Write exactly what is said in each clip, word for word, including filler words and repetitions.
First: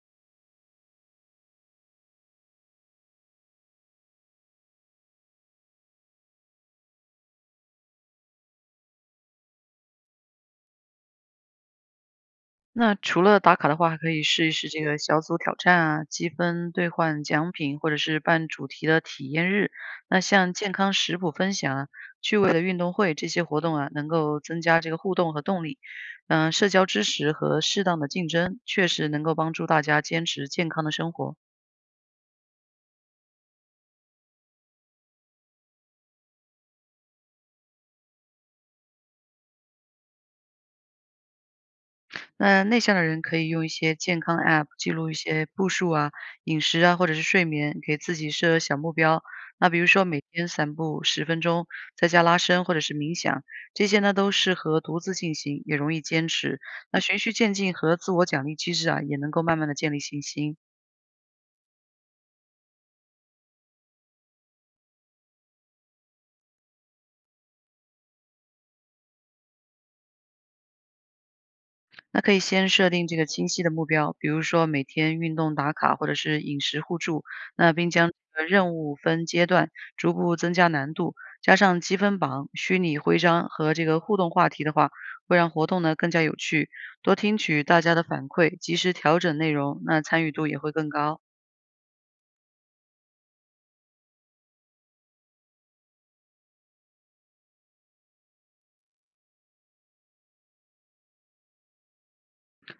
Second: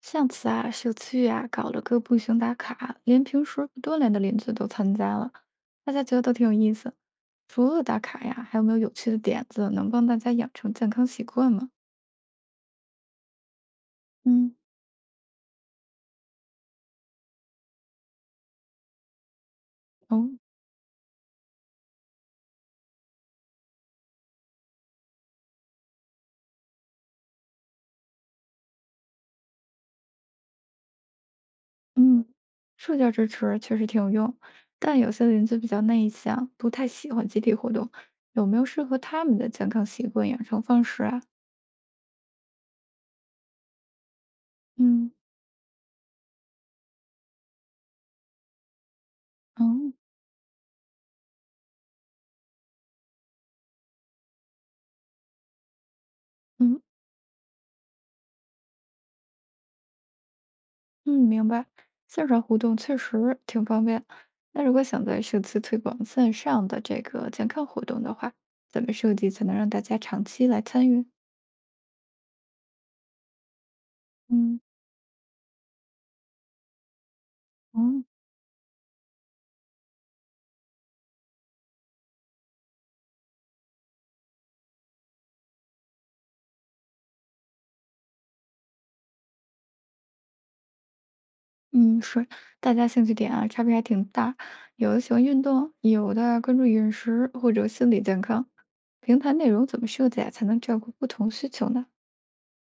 上次啊，社区啊搞了个步行打卡，连平时不锻炼的邻居都参加了，大家觉得都挺有意思。除了打卡呀，还有没有有趣的点子能帮大家养成健康习惯吗？那除了打卡的话，还可以试一嗯。试这个小组挑战啊，积分兑换奖品，或者是办主题的体验日。那哦。像健康食谱分享啊、趣味的运动会这些活动啊，能够增加这个互动和动力。嗯、社交支持和适当的竞争，确实能够帮助大家坚持健康的生活。嗯，社交支持确实挺有用，但有些邻居比较内向，不太喜欢集体活动，有没有适合他们的健康习惯养成方式啊？那内向的人可以用一些健康 App 记嗯。录一些步数啊、饮食啊，或者是睡眠，给自己设小目标。那比如哦。说每天散步十分钟，在家拉伸或者是冥想，这些呢都适合独自进行，也容易坚持。嗯。那循序渐进和自我奖励机制啊，也能够慢慢的建立信心。嗯，明白。线上互动确实挺方便。那如果想在社区推广线上的这个健康活动的话，怎么设计才能让大家长期来参与？那可以先设定这个清晰的目标，比如嗯。说每天运动打卡或者是饮食互助，那并嗯将这个任务分阶段逐步增加难度，加上积分榜、虚拟徽章和这个互动话题的话，会让活动呢更加有趣。多听取大家的反馈，及时调整内容，那参与度也会更高。嗯。是，大家兴趣点啊，差别还挺大。有的喜欢运动，有的关注饮食或者心理健康。平台内容怎么设计啊，才能照顾不同需求呢？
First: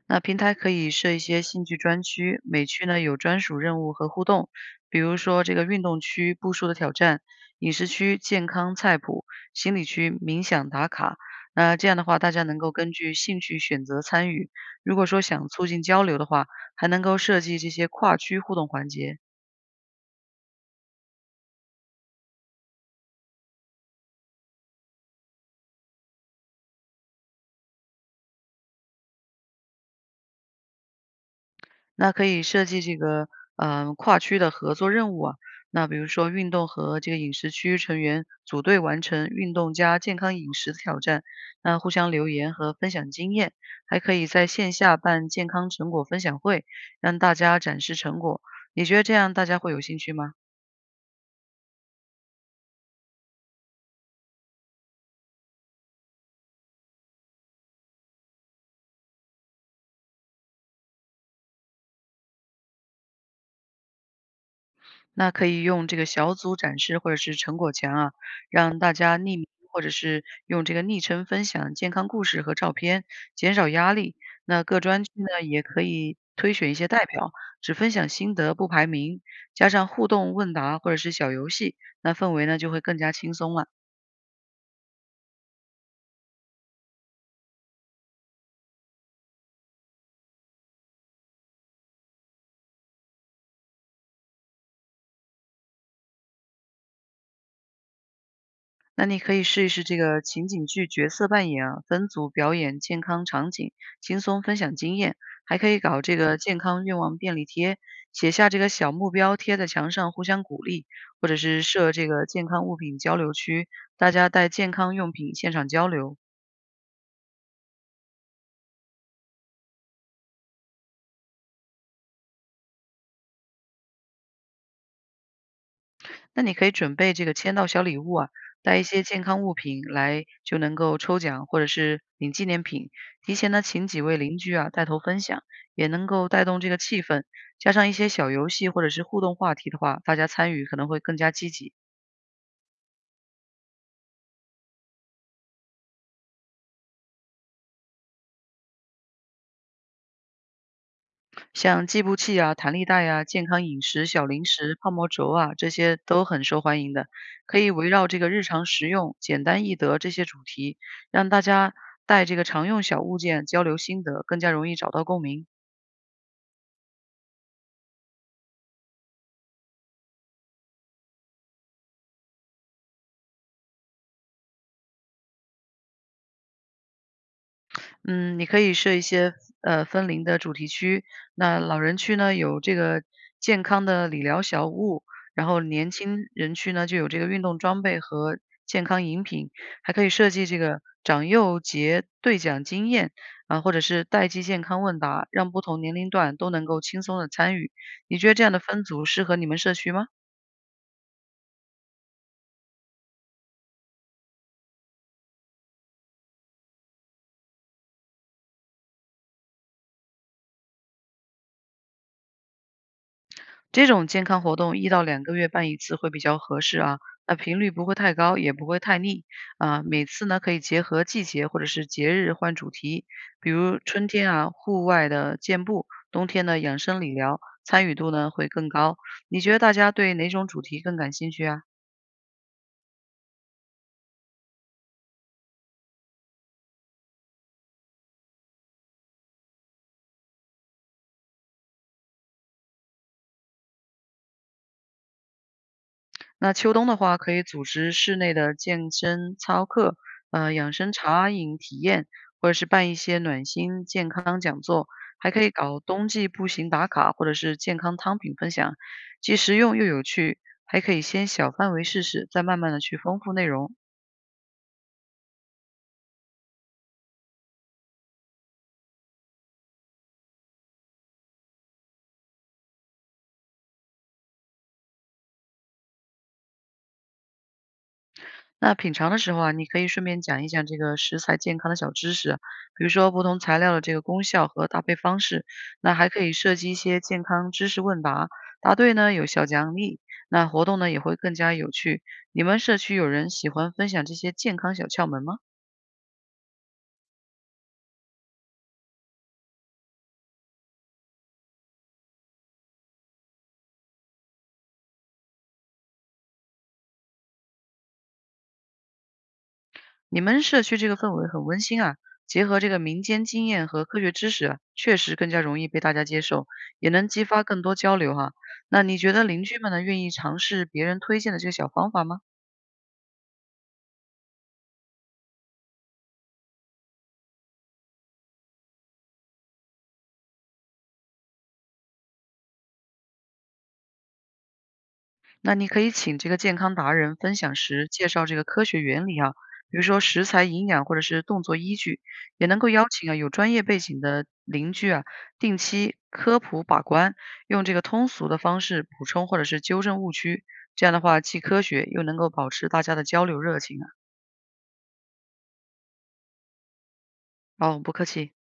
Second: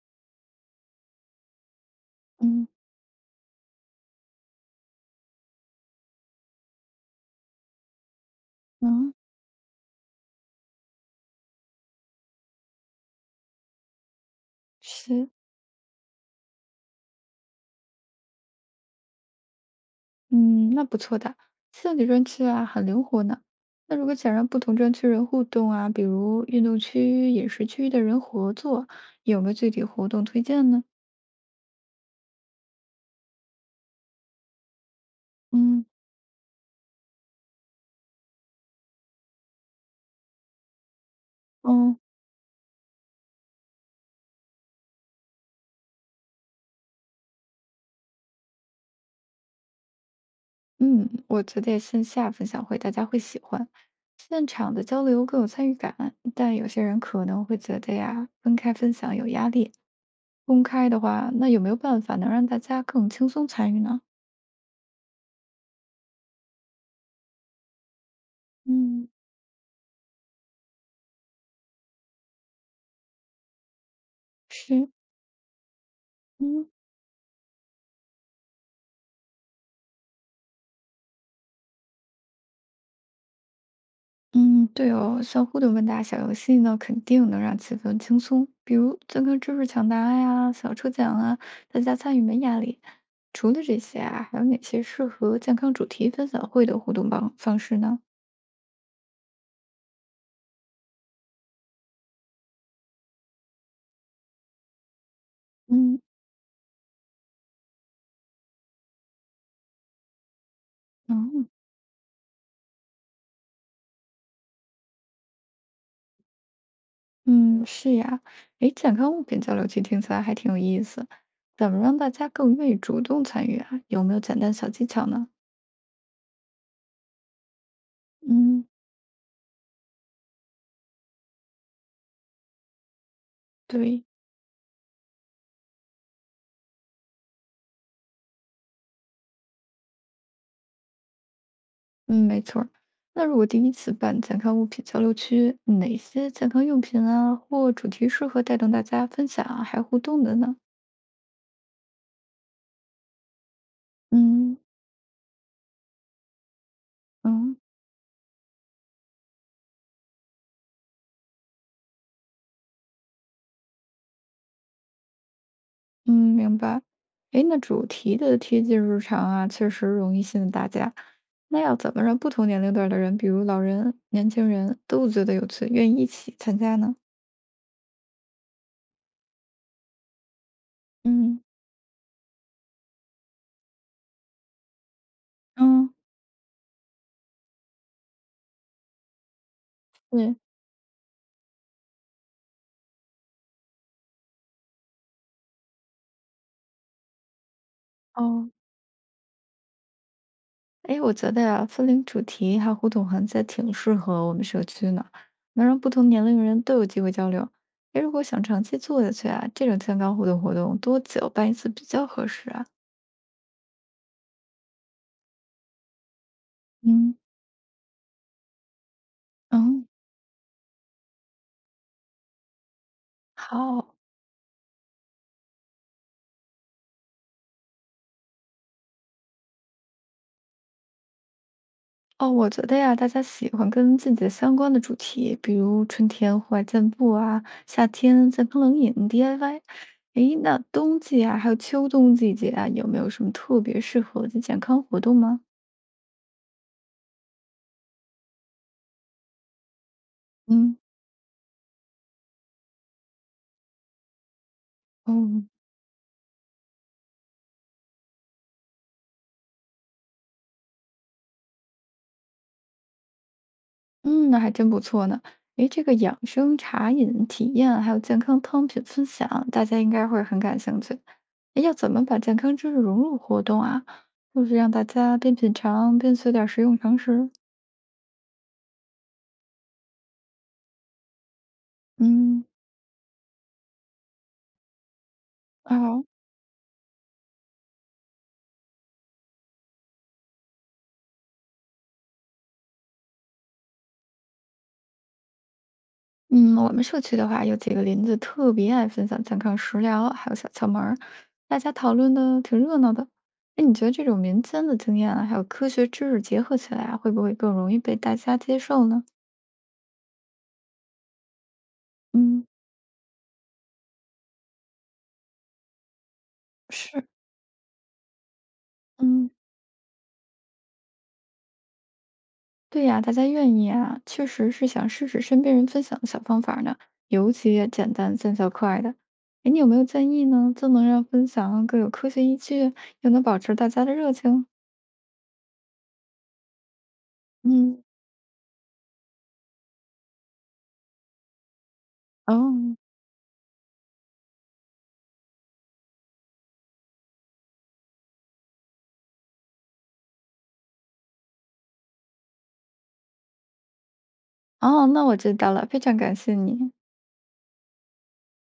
那平台可以设一些兴趣专区，嗯。每区呢有专属任务和互动，比如说这个运动区步数的挑战，饮食区健康菜嗯。谱，心理区冥想打卡。那这样的话，大家能够根据兴趣选择参与。如果说是。想促进交流的话，还能够设计这些跨区互动环节。嗯，那不错的，像你专区啊，很灵活呢。那如果想让不同专区人互动啊，比如运动区、饮食区的人合作，有没有具体活动推荐呢？那可以设计这个嗯，跨区的合作任务啊。嗯。那比如说运动和这个饮食区成员组队完成运动加健康饮食的挑战，那互哦。相留言和分享经验，还可以在线下办健康成果分享会，让大家展示成果。你觉得这样大家会有兴趣吗？嗯，我觉得线下分享会大家会喜欢，现场的交流更有参与感，但有些人可能会觉得呀，分开分享有压力。公开的话，那有没有办法能让大家更轻松参与呢？那可以用这个小组展示或者是成果墙啊，让大嗯。家匿名或者是用这个昵称分享健康故事和照片，减少压力。那各是。专区呢也可以推嗯。选一些代表，只分享心得不排名，加上互动问答或者是小游戏，那氛围呢就会更加轻松了。嗯，对哦，像互动问答小游戏呢，肯定能让气氛轻松，比如健康知识抢答呀、小抽奖啊，大家参与没压力。除了这些啊，还有哪些适合健康主题分享会的互动方方式呢？那你可以试一试这个情景剧角色扮演啊，分组表演健康场景，轻松分享经验，还可以嗯。搞这个健康愿望便利贴，写下这个小目标贴在墙上互相鼓励，或者哦。是设这个健康物品交流区，大家带健康用品现场交流。嗯，是呀，诶，健康物品交流区听起来还挺有意思，怎么让大家更愿意主动参与啊？有没有简单小技巧呢？那你可以准备这个签到小礼物啊，嗯。带一些健康物品来就能够抽奖或者是领纪念品。提前呢，请几对。位邻居啊带头分享，也能够带动这个气氛。加上一些小游戏或者是互动话题的话，大家参与可能会更加积极。嗯，没错儿。那如果第一次办健康物品交流区，哪些健康用品啊或主题适合带动大家分享啊，还互动的呢？像计步器啊、弹力带啊、健康饮食、小零嗯。食、泡沫轴啊，这些都很受欢迎的。嗯可以围绕这个日常实用、简单易得这些主题，让大家带这个常用小物件交流心得，更加容易找到共鸣。嗯，明白。哎，那主题的贴近日常啊，确实容易吸引大家。那要怎么让不同年龄段儿的人，比如老人、年轻人，都觉得有趣，愿意一起参加呢？嗯，你可以设一些呃分龄的主题区。嗯那老人区呢有这个健康的理疗小屋，然后年嗯。轻人区呢就有这个运动装备和健康饮品，还可以设对计这个长幼节兑奖经验啊，或者是代际健康问答，让不同年龄段都能够轻松的参与。你觉得这哦。样的分组适合你们社区吗？哎，我觉得呀，分龄主题还有互动环节挺适合我们社区呢，能让不同年龄人都有机会交流。哎，如果想长期做下去啊，这种健康互动活动多久办一次比较合适啊？这种健康活动一到两个月办一次会比较合适啊，嗯。那频率不会太高，也不会太腻。啊，嗯。每次呢可以结合季节或者是节日换主题，比如好。春天啊，户外的健步，冬天的养生理疗，参与度呢会更高。你觉得大家对哪种主题更感兴趣啊？哦，我觉得呀，大家喜欢跟季节相关的主题，比如春天户外健步啊，夏天健康冷饮 D I Y。诶，那冬季啊，还有秋冬季节啊，有没有什么特别适合的健康活动吗？那秋冬的话，可以组织室内的健身操课，呃，养嗯。生茶饮体验，或者是办一些暖心健康讲座，还哦。可以搞冬季步行打卡，或者是健康汤品分享，既实用又有趣，还可以先小范围试试，再慢慢的去丰富内容。嗯，那还真不错呢。诶，这个养生茶饮体验，还有健康汤品分享，大家应该会很感兴趣。诶，要怎么把健康知识融入活动啊？就是让大家边品尝边学点儿实用常识。那品尝的时候啊，你可以顺便讲一讲这个食材健康的小知识啊嗯。比如说不同材料的这个功效和搭配方式。那哦。还可以设计一些健康知识问答，答对呢有小奖励。那活动呢也会更加有趣。你们社区有人喜欢分享这些健康小窍门吗？嗯，我们社区的话，有几个邻居特别爱分享健康食疗，还有小窍门儿，大家讨论的挺热闹的。哎，你觉得这种民间的经验啊，还有科学知识结合起来啊，会不会更容易被大家接受呢？你们社区这个氛围很温馨啊，嗯。结合这个民间经验和科学知识啊，确实更加容易被大家接受，也是。能激发更多交流哈。那你觉得嗯。邻居们呢愿意尝试别人推荐的这个小方法吗？对呀，大家愿意啊，确实是想试试身边人分享的小方法儿呢，尤其简单、见效快的。哎，你有没有建议呢？这能让分享更有科学依据，又能保持大家的热情？那你可以请这个健康达人分享嗯。时介绍这个科学原理啊，比如说食材、营养或者是动作依据，也能够哦。邀请啊有专业背景的邻居啊定期科普把关，用这个通俗的方式补充或者是纠正误区。这样的话，既科学又能够保持大家的交流热情啊。哦，那我知道了，非常感谢你。哦，不客气。